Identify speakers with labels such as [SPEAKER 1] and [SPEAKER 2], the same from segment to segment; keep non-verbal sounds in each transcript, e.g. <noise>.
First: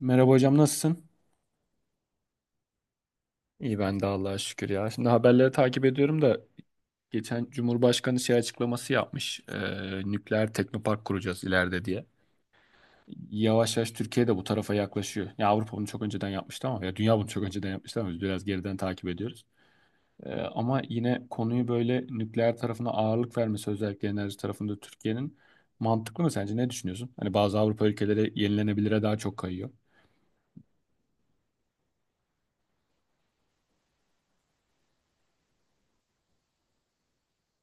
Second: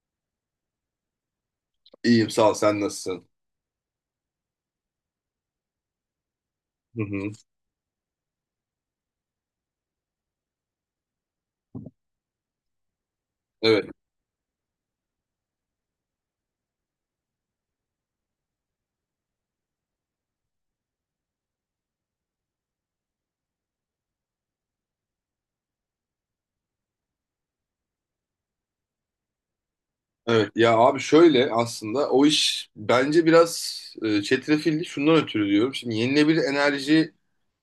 [SPEAKER 1] Merhaba hocam, nasılsın?
[SPEAKER 2] İyiyim sağ ol, sen nasılsın?
[SPEAKER 1] İyi, ben de Allah'a şükür ya. Şimdi haberleri takip ediyorum da
[SPEAKER 2] Hı hı.
[SPEAKER 1] geçen Cumhurbaşkanı şey açıklaması yapmış. Nükleer teknopark kuracağız ileride diye. Yavaş
[SPEAKER 2] Evet.
[SPEAKER 1] yavaş Türkiye de bu tarafa yaklaşıyor. Ya Avrupa bunu çok önceden yapmıştı ama ya dünya bunu çok önceden yapmıştı ama biz biraz geriden takip ediyoruz. Ama yine konuyu böyle nükleer tarafına ağırlık vermesi, özellikle enerji tarafında Türkiye'nin, mantıklı mı sence? Ne düşünüyorsun? Hani bazı Avrupa ülkeleri yenilenebilire daha çok kayıyor.
[SPEAKER 2] Evet ya abi, şöyle, aslında o iş bence biraz çetrefilli, şundan ötürü diyorum. Şimdi yenilebilir enerji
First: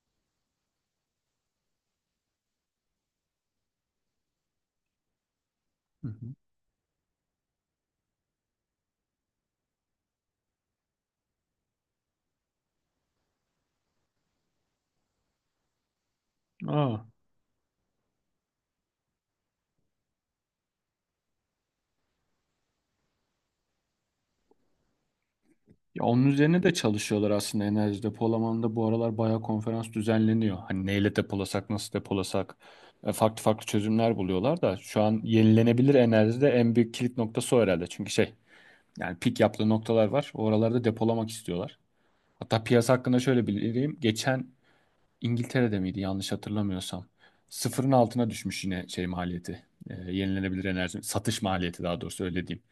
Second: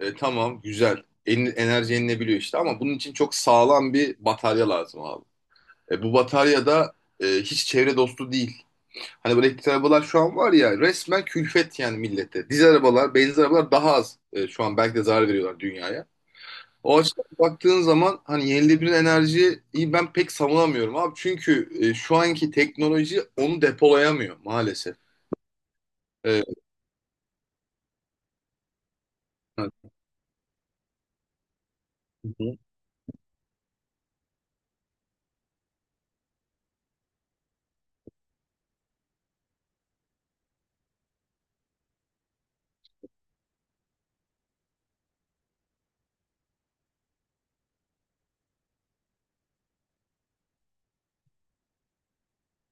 [SPEAKER 2] tamam, güzel, enerji yenilebiliyor işte, ama bunun için çok sağlam bir batarya lazım abi.
[SPEAKER 1] Hı
[SPEAKER 2] Bu
[SPEAKER 1] hı.
[SPEAKER 2] batarya da hiç çevre dostu değil. Hani böyle elektrikli arabalar şu an var ya, resmen külfet yani millete. Dizel arabalar, benzin arabalar daha az şu an, belki de zarar veriyorlar dünyaya. O
[SPEAKER 1] Aa.
[SPEAKER 2] açıdan baktığın zaman hani yenilenebilir enerjiyi ben pek savunamıyorum abi. Çünkü şu anki teknoloji onu depolayamıyor maalesef.
[SPEAKER 1] Ya onun
[SPEAKER 2] E,
[SPEAKER 1] üzerine de çalışıyorlar aslında, enerji depolamanda bu aralar bayağı
[SPEAKER 2] Hı
[SPEAKER 1] konferans düzenleniyor. Hani neyle depolasak, nasıl depolasak,
[SPEAKER 2] hı.
[SPEAKER 1] farklı farklı çözümler buluyorlar da şu an yenilenebilir enerjide en büyük kilit noktası o herhalde. Çünkü şey, yani pik yaptığı noktalar var. Oralarda depolamak istiyorlar. Hatta piyasa hakkında şöyle bildireyim. Geçen İngiltere'de miydi, yanlış hatırlamıyorsam. Sıfırın altına düşmüş yine şey maliyeti. Yenilenebilir enerji satış maliyeti, daha doğrusu öyle diyeyim.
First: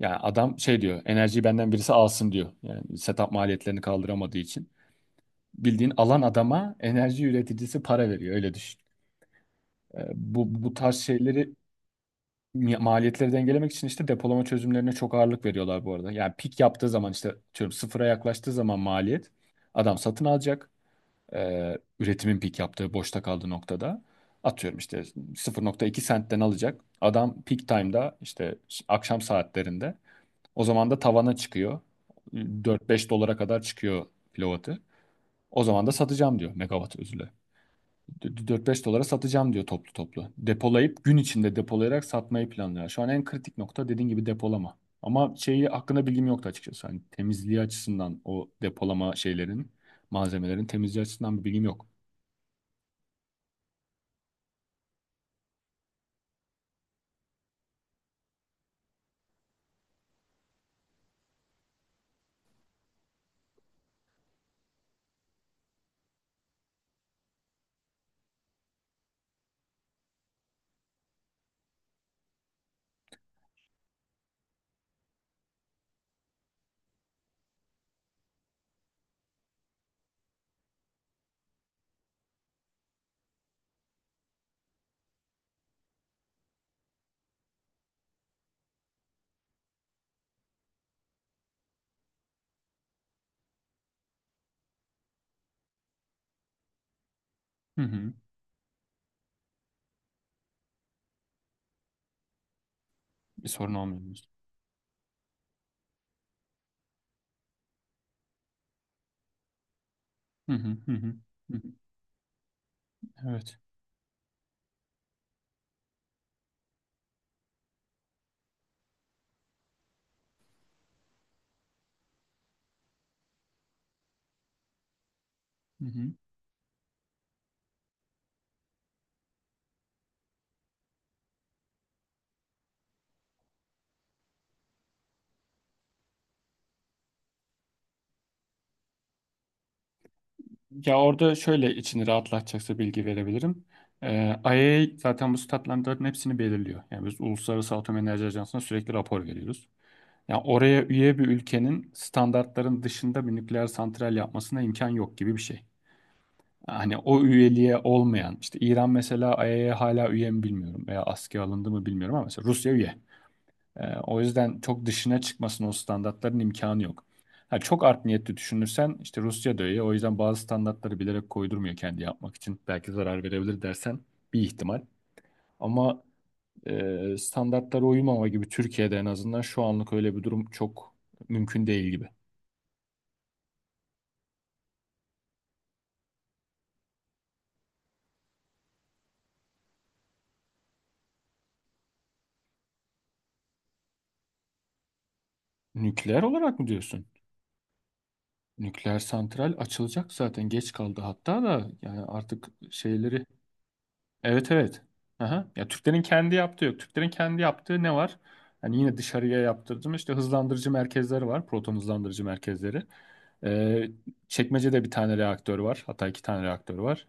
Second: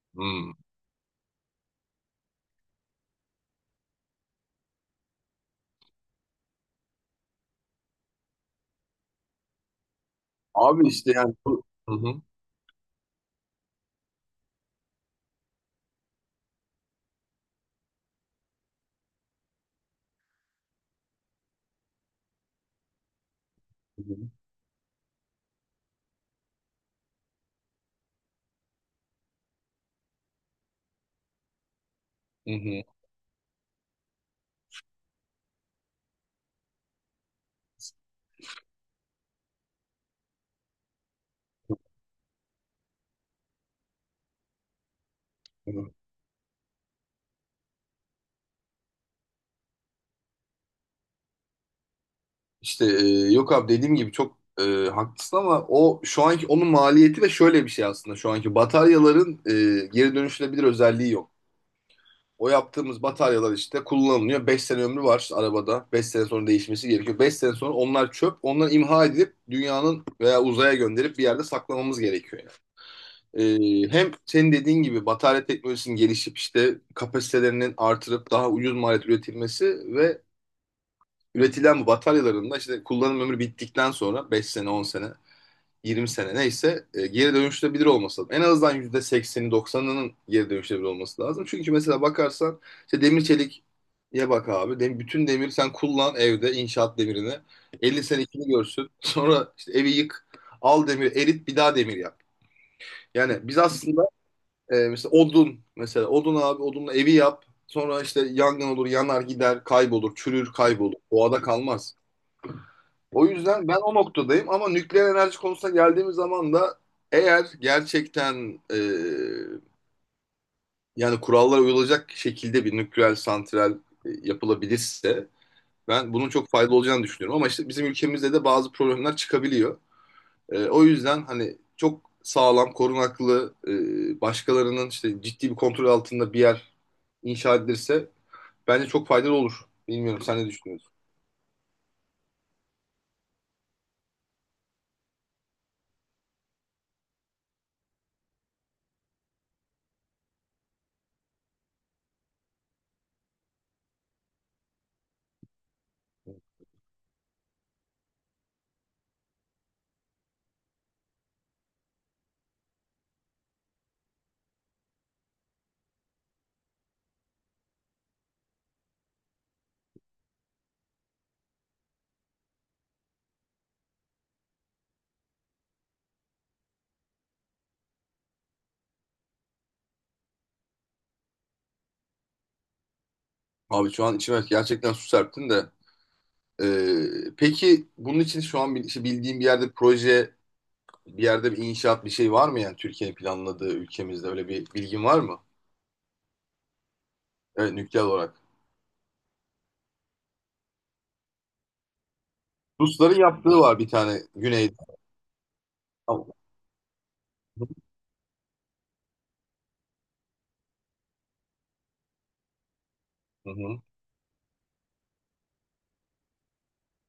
[SPEAKER 1] Yani
[SPEAKER 2] Hmm.
[SPEAKER 1] adam şey diyor, enerjiyi benden birisi alsın diyor. Yani setup maliyetlerini kaldıramadığı için. Bildiğin alan, adama enerji üreticisi para veriyor, öyle düşün. Bu
[SPEAKER 2] Abi
[SPEAKER 1] tarz
[SPEAKER 2] işte yani
[SPEAKER 1] şeyleri,
[SPEAKER 2] Hı hı.
[SPEAKER 1] maliyetleri dengelemek için işte depolama çözümlerine çok ağırlık veriyorlar bu arada. Yani pik yaptığı zaman, işte diyorum, sıfıra yaklaştığı zaman maliyet, adam satın alacak. Üretimin pik yaptığı, boşta kaldığı noktada atıyorum işte 0,2 sentten alacak. Adam peak time'da, işte akşam saatlerinde, o zaman da tavana çıkıyor.
[SPEAKER 2] Hı hı.
[SPEAKER 1] 4-5 dolara kadar çıkıyor kilovatı. O zaman da satacağım diyor, megawatt, özür dilerim. 4-5 dolara satacağım diyor toplu toplu. Depolayıp, gün içinde depolayarak satmayı planlıyor. Şu an en kritik nokta, dediğin gibi, depolama. Ama şeyi
[SPEAKER 2] Hı hı.
[SPEAKER 1] hakkında bilgim yoktu açıkçası. Hani temizliği açısından, o depolama şeylerin, malzemelerin temizliği açısından bir bilgim yok.
[SPEAKER 2] İşte yok abi, dediğim gibi çok haklısın, ama o şu anki onun maliyeti. Ve şöyle bir şey aslında, şu anki bataryaların geri dönüşülebilir özelliği yok. O yaptığımız bataryalar işte kullanılıyor. Beş sene ömrü var arabada. Beş sene sonra değişmesi gerekiyor. Beş sene sonra onlar çöp. Onları imha edilip dünyanın veya uzaya gönderip bir yerde saklamamız gerekiyor yani. Hem senin dediğin gibi batarya teknolojisinin gelişip işte kapasitelerinin artırıp daha ucuz maliyet üretilmesi ve üretilen bu bataryaların da işte kullanım ömrü bittikten sonra 5 sene, 10 sene, 20 sene neyse geri dönüştürebilir olması lazım. En azından %80'i 90'ının geri dönüştürebilir olması lazım. Çünkü mesela bakarsan işte demir çelik, ya bak abi. Bütün demir, sen kullan evde inşaat demirini.
[SPEAKER 1] Hı
[SPEAKER 2] 50
[SPEAKER 1] hı.
[SPEAKER 2] sene ikini görsün. <laughs> Sonra işte evi yık. Al demir erit, bir daha demir yap. Yani
[SPEAKER 1] Bir
[SPEAKER 2] biz
[SPEAKER 1] sorun
[SPEAKER 2] aslında
[SPEAKER 1] olmuyor, diyorsun.
[SPEAKER 2] mesela odun, mesela odun abi, odunla evi yap. Sonra işte yangın olur, yanar gider, kaybolur, çürür,
[SPEAKER 1] Hı hı, hı
[SPEAKER 2] kaybolur.
[SPEAKER 1] hı.
[SPEAKER 2] Doğada
[SPEAKER 1] Hı hı.
[SPEAKER 2] kalmaz. O
[SPEAKER 1] Evet.
[SPEAKER 2] yüzden ben o noktadayım. Ama nükleer enerji konusuna geldiğimiz zaman da eğer gerçekten yani kurallara uyulacak şekilde bir nükleer santral yapılabilirse
[SPEAKER 1] Hı hı.
[SPEAKER 2] ben bunun çok faydalı olacağını düşünüyorum. Ama işte bizim ülkemizde de bazı problemler çıkabiliyor. O yüzden hani çok sağlam, korunaklı, başkalarının işte ciddi bir kontrol altında bir yer inşa edilirse bence çok faydalı olur. Bilmiyorum, sen ne düşünüyorsun?
[SPEAKER 1] Ya orada şöyle, içini rahatlatacaksa bilgi verebilirim. IAEA zaten bu statlandırların hepsini belirliyor. Yani biz Uluslararası Atom Enerji Ajansı'na sürekli rapor veriyoruz. Yani oraya üye bir ülkenin standartların dışında bir nükleer santral yapmasına imkan yok gibi bir şey. Hani o üyeliğe olmayan, işte İran mesela, IAEA hala üye mi bilmiyorum veya askıya alındı mı bilmiyorum, ama mesela Rusya üye. O yüzden çok dışına çıkmasının, o standartların, imkanı yok. Ha, çok art niyetli düşünürsen, işte Rusya da öyle. O yüzden bazı standartları bilerek koydurmuyor kendi yapmak için. Belki zarar verebilir dersen, bir ihtimal. Ama standartlara uymama gibi Türkiye'de en azından şu anlık öyle bir durum çok mümkün değil gibi.
[SPEAKER 2] Abi şu an içime gerçekten su serptin de. Peki bunun için şu an işte bildiğim bir yerde proje, bir yerde bir inşaat, bir şey var mı yani? Türkiye'nin planladığı, ülkemizde öyle bir bilgin var mı?
[SPEAKER 1] Nükleer olarak mı diyorsun?
[SPEAKER 2] Evet, nükleer olarak.
[SPEAKER 1] Nükleer santral açılacak, zaten geç kaldı hatta da, yani artık
[SPEAKER 2] Rusların
[SPEAKER 1] şeyleri.
[SPEAKER 2] yaptığı var bir tane
[SPEAKER 1] Evet,
[SPEAKER 2] güneyde.
[SPEAKER 1] evet. Aha. Ya Türklerin
[SPEAKER 2] Tamam.
[SPEAKER 1] kendi yaptığı yok. Türklerin kendi yaptığı ne var? Hani yine dışarıya yaptırdım. İşte hızlandırıcı merkezleri var. Proton hızlandırıcı merkezleri.
[SPEAKER 2] Hı hı.
[SPEAKER 1] Ee, Çekmece'de bir tane reaktör var. Hatta iki tane reaktör var.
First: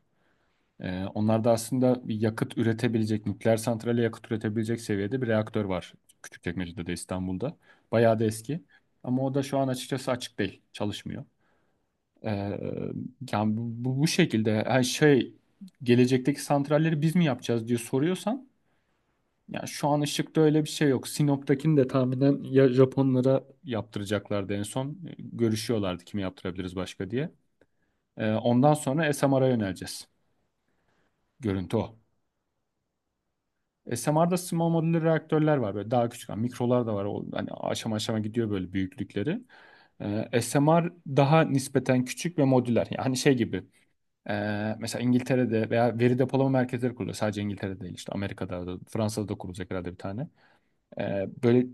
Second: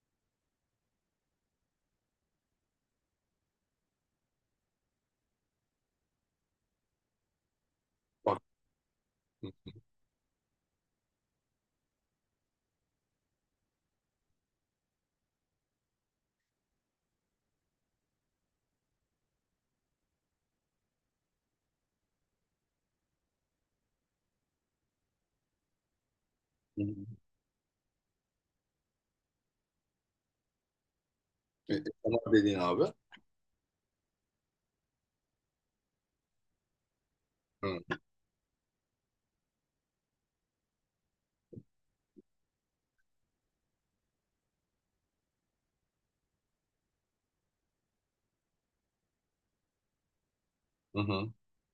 [SPEAKER 1] Onlarda aslında bir yakıt üretebilecek, nükleer santrale yakıt üretebilecek seviyede bir reaktör var. Küçükçekmece'de de, İstanbul'da. Bayağı da
[SPEAKER 2] Bak.
[SPEAKER 1] eski. Ama o da
[SPEAKER 2] Hı
[SPEAKER 1] şu an açıkçası açık değil. Çalışmıyor. Ee, yani bu şekilde, yani şey, gelecekteki santralleri biz mi yapacağız diye soruyorsan, yani şu an Işık'ta öyle bir şey yok. Sinop'takini de tahminen ya Japonlara yaptıracaklardı en son. Görüşüyorlardı kimi yaptırabiliriz
[SPEAKER 2] hı.
[SPEAKER 1] başka diye. Ondan sonra SMR'a yöneleceğiz. Görüntü o.
[SPEAKER 2] Tamam dediğin abi.
[SPEAKER 1] SMR'da small modular reaktörler var. Böyle daha küçük, yani mikrolar da var. O hani
[SPEAKER 2] Hı
[SPEAKER 1] aşama aşama gidiyor böyle büyüklükleri. SMR daha nispeten küçük ve modüler. Yani hani şey gibi. Mesela İngiltere'de veya veri depolama merkezleri kuruluyor. Sadece İngiltere'de değil, işte Amerika'da da Fransa'da da kurulacak herhalde bir tane. Ee,
[SPEAKER 2] hı.
[SPEAKER 1] böyle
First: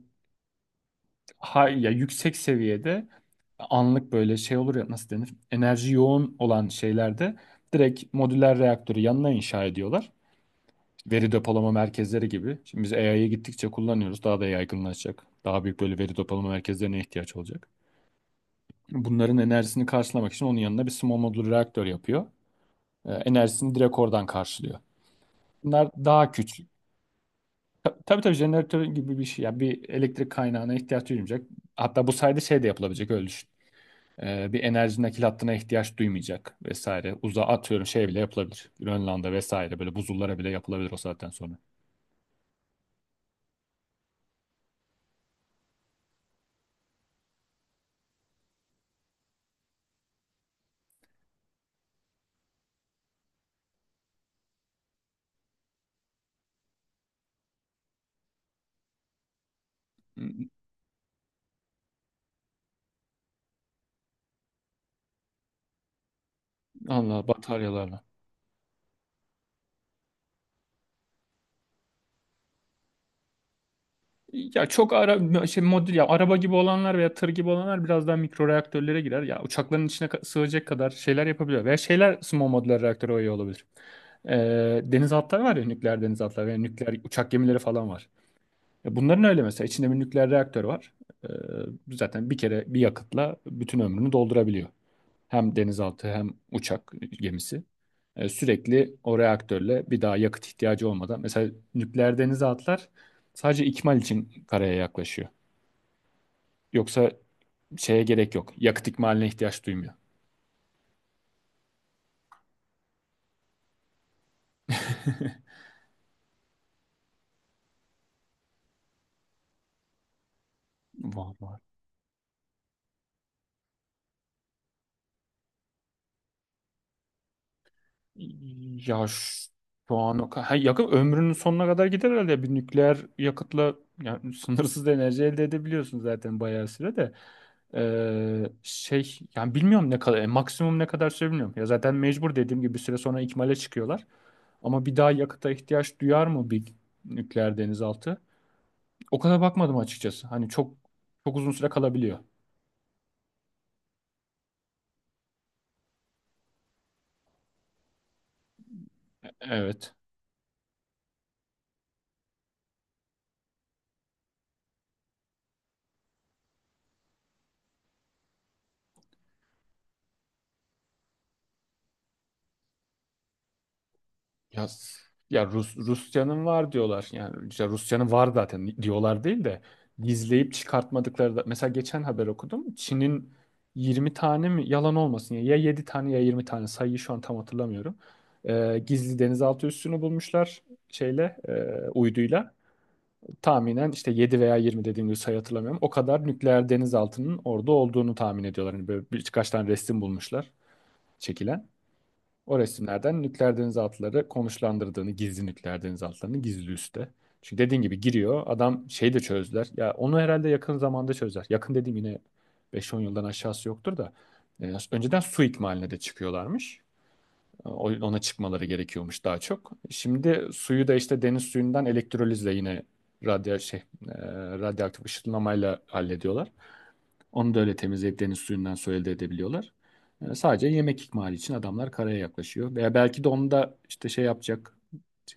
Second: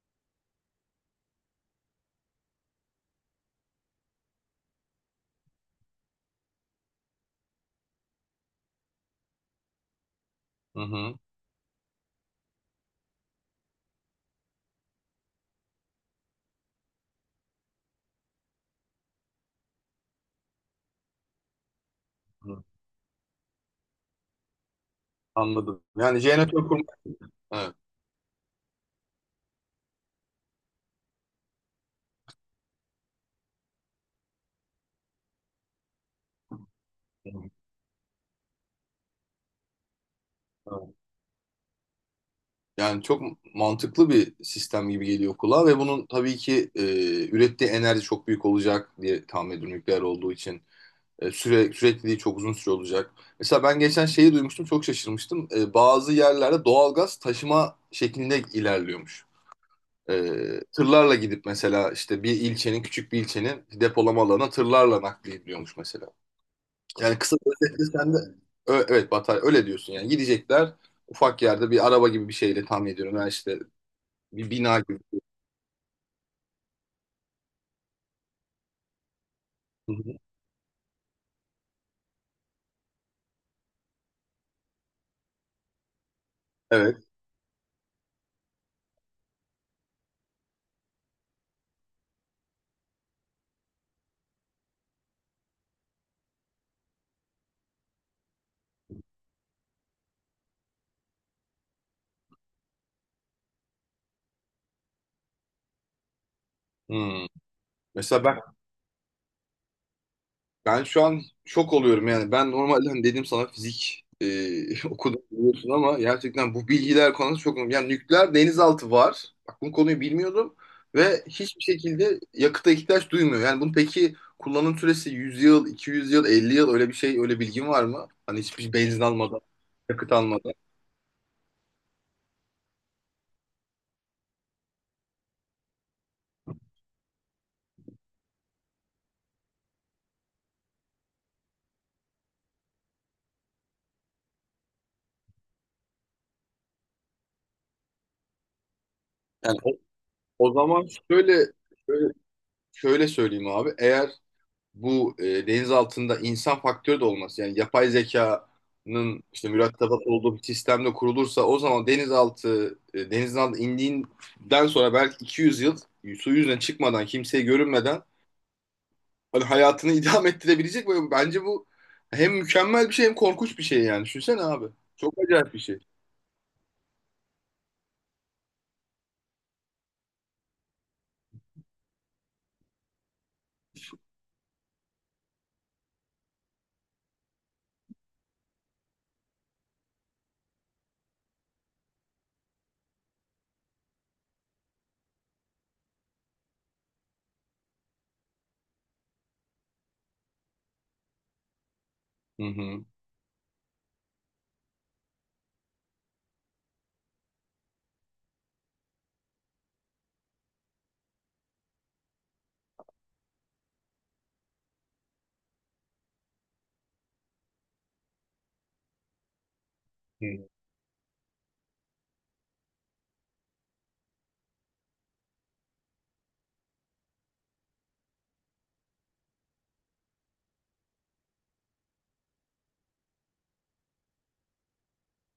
[SPEAKER 1] ha, ya yüksek seviyede anlık böyle şey olur ya, nasıl denir? Enerji yoğun olan şeylerde direkt modüler reaktörü yanına inşa ediyorlar.
[SPEAKER 2] Hı hı.
[SPEAKER 1] Veri depolama merkezleri gibi. Şimdi biz AI'ye gittikçe kullanıyoruz. Daha da yaygınlaşacak. Daha büyük böyle veri depolama merkezlerine ihtiyaç olacak. Bunların enerjisini karşılamak için onun yanına bir small modül reaktör yapıyor.
[SPEAKER 2] Hı.
[SPEAKER 1] Enerjisini direkt oradan karşılıyor.
[SPEAKER 2] Anladım.
[SPEAKER 1] Bunlar
[SPEAKER 2] Yani
[SPEAKER 1] daha küçük.
[SPEAKER 2] jeneratör kurmak. Evet.
[SPEAKER 1] Tabii, tabii, jeneratör gibi bir şey. Yani bir elektrik kaynağına ihtiyaç duymayacak. Hatta bu sayede şey de yapılabilecek, öyle düşün. Bir enerji nakil hattına ihtiyaç duymayacak vesaire.
[SPEAKER 2] Hı
[SPEAKER 1] Uzağa
[SPEAKER 2] hı.
[SPEAKER 1] atıyorum, şey bile yapılabilir. Grönland'a vesaire, böyle buzullara bile yapılabilir
[SPEAKER 2] Evet.
[SPEAKER 1] o saatten sonra.
[SPEAKER 2] Yani çok mantıklı bir sistem gibi geliyor kulağa. Ve bunun tabii ki ürettiği enerji çok büyük olacak diye tahmin ediyorum, nükleer olduğu için. Sürekliliği çok uzun süre olacak. Mesela ben geçen şeyi duymuştum, çok şaşırmıştım. Bazı yerlerde doğalgaz taşıma şeklinde ilerliyormuş. E, Tırlarla gidip mesela işte bir ilçenin, küçük bir ilçenin depolama alanına tırlarla naklediliyormuş mesela. Yani
[SPEAKER 1] Allah
[SPEAKER 2] kısa bir özetle
[SPEAKER 1] bataryalarla.
[SPEAKER 2] sen de evet, batarya öyle diyorsun yani. Gidecekler ufak yerde bir araba gibi bir şeyle, tahmin ediyorum. Yani işte bir
[SPEAKER 1] Ya
[SPEAKER 2] bina
[SPEAKER 1] çok
[SPEAKER 2] gibi.
[SPEAKER 1] ara şey, modül ya araba gibi olanlar veya tır gibi olanlar biraz daha mikro reaktörlere girer. Ya uçakların
[SPEAKER 2] Hı
[SPEAKER 1] içine
[SPEAKER 2] hı.
[SPEAKER 1] sığacak kadar şeyler yapabiliyor. Veya şeyler, small modular reaktörü oyu olabilir. Denizaltılar var ya, nükleer denizaltılar veya nükleer
[SPEAKER 2] Evet.
[SPEAKER 1] uçak gemileri falan var. Ya bunların öyle mesela içinde bir nükleer reaktör var. Ee, zaten bir kere bir yakıtla bütün ömrünü doldurabiliyor. Hem denizaltı hem uçak gemisi. Sürekli o reaktörle, bir daha yakıt ihtiyacı olmadan. Mesela nükleer denizaltılar sadece ikmal için karaya yaklaşıyor. Yoksa
[SPEAKER 2] Hmm.
[SPEAKER 1] şeye gerek
[SPEAKER 2] Mesela
[SPEAKER 1] yok. Yakıt ikmaline ihtiyaç duymuyor.
[SPEAKER 2] ben şu an şok oluyorum yani. Ben normalde hani dedim sana, fizik <laughs> okudum, biliyorsun, ama gerçekten bu bilgiler konusu çok önemli. Yani nükleer denizaltı var. Bak, bu konuyu bilmiyordum ve hiçbir
[SPEAKER 1] Vallahi.
[SPEAKER 2] şekilde yakıta ihtiyaç duymuyor. Yani bunun peki kullanım süresi 100 yıl, 200 yıl, 50 yıl öyle bir şey, öyle bilgin var mı? Hani hiçbir benzin
[SPEAKER 1] Ya
[SPEAKER 2] almadan,
[SPEAKER 1] şu
[SPEAKER 2] yakıt
[SPEAKER 1] an o
[SPEAKER 2] almadan.
[SPEAKER 1] ha, yakın ömrünün sonuna kadar gider herhalde. Bir nükleer yakıtla, yani sınırsız enerji elde edebiliyorsun zaten bayağı süre de. Şey yani, bilmiyorum ne kadar, maksimum ne kadar süre bilmiyorum. Ya zaten, mecbur dediğim gibi, bir süre sonra ikmale çıkıyorlar. Ama bir daha yakıta ihtiyaç duyar mı bir nükleer denizaltı? O kadar
[SPEAKER 2] Yani o,
[SPEAKER 1] bakmadım açıkçası. Hani
[SPEAKER 2] o
[SPEAKER 1] çok
[SPEAKER 2] zaman şöyle,
[SPEAKER 1] çok uzun süre
[SPEAKER 2] şöyle
[SPEAKER 1] kalabiliyor.
[SPEAKER 2] şöyle söyleyeyim abi. Eğer bu deniz altında insan faktörü de olması, yani yapay zekanın işte
[SPEAKER 1] Evet.
[SPEAKER 2] mürettebat olduğu bir sistemde kurulursa, o zaman denizaltı denizin altına indiğinden sonra belki 200 yıl su yüzüne çıkmadan, kimseye görünmeden hani hayatını <laughs> idame ettirebilecek. Böyle bence bu hem mükemmel bir şey hem korkunç bir şey, yani düşünsene abi,
[SPEAKER 1] Ya,
[SPEAKER 2] çok
[SPEAKER 1] ya
[SPEAKER 2] acayip bir
[SPEAKER 1] Rus,
[SPEAKER 2] şey.
[SPEAKER 1] Rusya'nın var diyorlar. Yani işte Rusya'nın var zaten diyorlar değil de, gizleyip çıkartmadıkları da. Mesela geçen haber okudum. Çin'in 20 tane mi, yalan olmasın ya, ya 7 tane ya 20 tane, sayıyı şu an tam hatırlamıyorum. Gizli denizaltı üssünü bulmuşlar şeyle, uyduyla. Tahminen işte 7 veya 20, dediğim gibi sayı hatırlamıyorum. O kadar nükleer denizaltının orada olduğunu tahmin ediyorlar. Hani böyle birkaç tane resim bulmuşlar çekilen.
[SPEAKER 2] Hı
[SPEAKER 1] O
[SPEAKER 2] hı.
[SPEAKER 1] resimlerden nükleer denizaltıları konuşlandırdığını, gizli nükleer denizaltılarını gizli üste. Çünkü dediğin gibi giriyor. Adam şeyi de çözdüler. Ya onu herhalde yakın zamanda çözler. Yakın dediğim yine 5-10 yıldan aşağısı yoktur da. Önceden su ikmaline de çıkıyorlarmış. Ona çıkmaları gerekiyormuş daha çok.
[SPEAKER 2] Hı.
[SPEAKER 1] Şimdi suyu da işte deniz suyundan elektrolizle yine radyo şey, e, radyoaktif ışınlamayla hallediyorlar. Onu da öyle temizleyip deniz suyundan su elde edebiliyorlar. Sadece yemek ikmali için adamlar karaya yaklaşıyor. Veya belki de onu da işte şey yapacak,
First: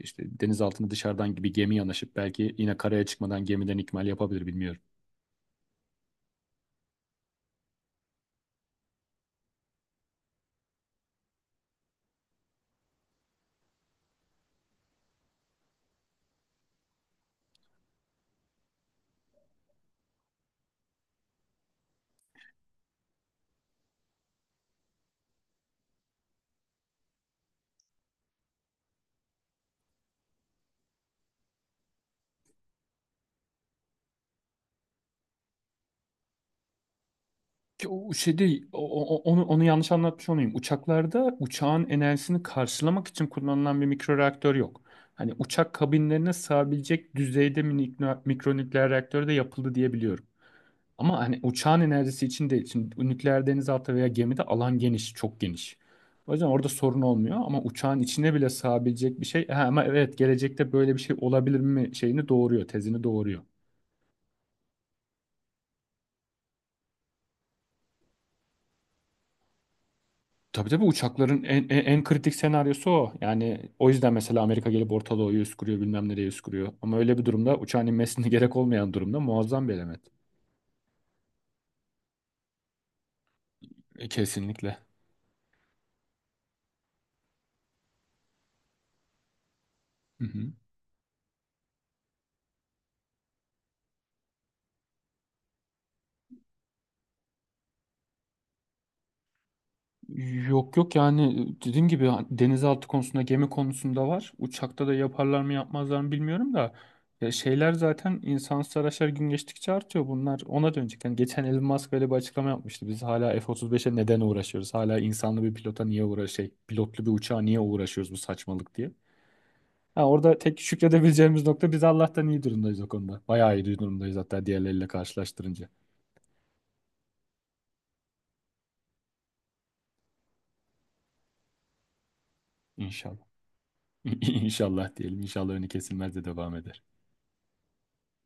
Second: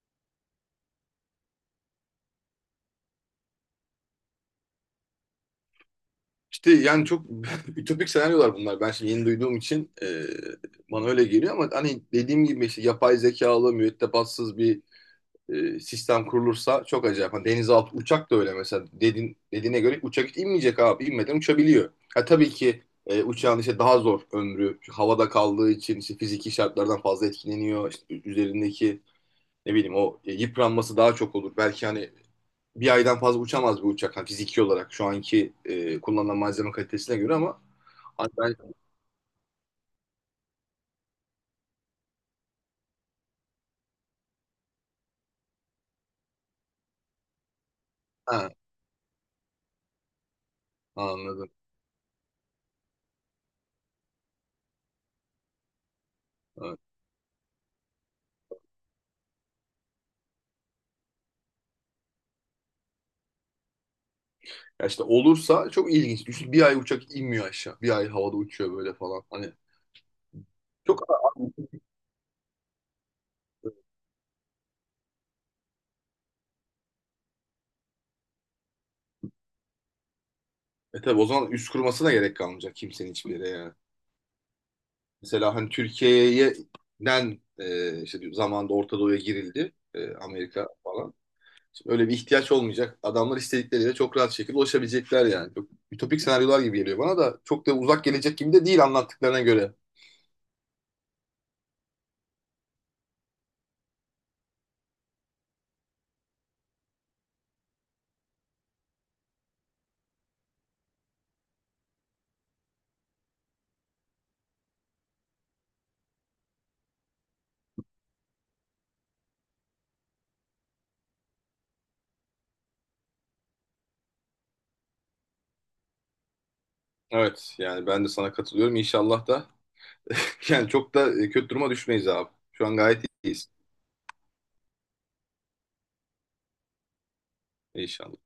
[SPEAKER 1] işte deniz altına dışarıdan gibi gemi yanaşıp belki yine karaya çıkmadan gemiden ikmal yapabilir, bilmiyorum.
[SPEAKER 2] İşte yani çok <laughs> ütopik senaryolar bunlar. Ben şimdi yeni duyduğum için bana öyle geliyor, ama hani dediğim gibi işte yapay zekalı, mürettebatsız bir sistem kurulursa çok acayip. Hani denizaltı uçak da öyle mesela, dedin, dediğine göre uçak hiç inmeyecek abi. İnmeden uçabiliyor. Ha, tabii ki uçağın işte daha zor ömrü. Çünkü havada kaldığı için işte fiziki şartlardan fazla etkileniyor. İşte üzerindeki, ne bileyim, o yıpranması daha çok olur. Belki hani bir aydan fazla uçamaz bir uçak, hani fiziki olarak şu anki kullanılan malzeme kalitesine göre. Ama
[SPEAKER 1] Ki o
[SPEAKER 2] hani
[SPEAKER 1] şey
[SPEAKER 2] ben
[SPEAKER 1] değil, onu yanlış anlatmış olayım. Uçaklarda, uçağın enerjisini karşılamak için kullanılan bir mikroreaktör yok. Hani uçak kabinlerine sığabilecek düzeyde minik,
[SPEAKER 2] ha,
[SPEAKER 1] mikronükleer reaktör de yapıldı diye biliyorum. Ama hani
[SPEAKER 2] anladım.
[SPEAKER 1] uçağın enerjisi için değil. Şimdi nükleer denizaltı veya gemide alan geniş, çok geniş. O yüzden orada
[SPEAKER 2] Evet.
[SPEAKER 1] sorun olmuyor ama uçağın içine bile sığabilecek bir şey. Ha, ama evet, gelecekte böyle bir şey olabilir mi şeyini doğuruyor, tezini doğuruyor.
[SPEAKER 2] Ya işte olursa çok ilginç. Düşün, bir ay uçak inmiyor aşağı. Bir ay havada uçuyor böyle falan. Hani
[SPEAKER 1] Tabii tabii,
[SPEAKER 2] çok.
[SPEAKER 1] uçakların en kritik senaryosu o. Yani o yüzden mesela Amerika gelip Orta Doğu'yu üst kuruyor, bilmem nereye üst kuruyor. Ama öyle bir durumda, uçağın inmesine <laughs> gerek olmayan durumda, muazzam bir element.
[SPEAKER 2] E tabi, o zaman üst kurmasına gerek kalmayacak kimsenin hiçbir yere yani.
[SPEAKER 1] Kesinlikle.
[SPEAKER 2] Mesela hani Türkiye'den işte bir zamanda Orta Doğu'ya girildi.
[SPEAKER 1] Hı hı.
[SPEAKER 2] Amerika falan. Şimdi öyle bir ihtiyaç olmayacak. Adamlar istedikleriyle çok rahat şekilde ulaşabilecekler yani. Çok ütopik senaryolar gibi geliyor bana, da çok da uzak gelecek gibi de değil anlattıklarına göre.
[SPEAKER 1] Yok yok, yani dediğim gibi hani, denizaltı konusunda, gemi konusunda var. Uçakta da yaparlar mı yapmazlar mı bilmiyorum da, ya şeyler, zaten insansız araçlar gün geçtikçe artıyor, bunlar ona dönecek. Yani geçen Elon Musk böyle bir açıklama yapmıştı. Biz hala F-35'e neden uğraşıyoruz? Hala insanlı bir pilota niye uğra şey pilotlu bir uçağa niye uğraşıyoruz, bu saçmalık, diye. Ha, orada tek şükredebileceğimiz nokta, biz Allah'tan iyi durumdayız o konuda. Bayağı iyi durumdayız hatta, diğerleriyle karşılaştırınca.
[SPEAKER 2] Evet yani ben de sana katılıyorum. İnşallah da <laughs> yani çok da kötü duruma düşmeyiz abi. Şu an gayet
[SPEAKER 1] İnşallah.
[SPEAKER 2] iyiyiz.
[SPEAKER 1] <laughs> İnşallah diyelim. İnşallah önü kesilmez de devam eder.
[SPEAKER 2] İnşallah.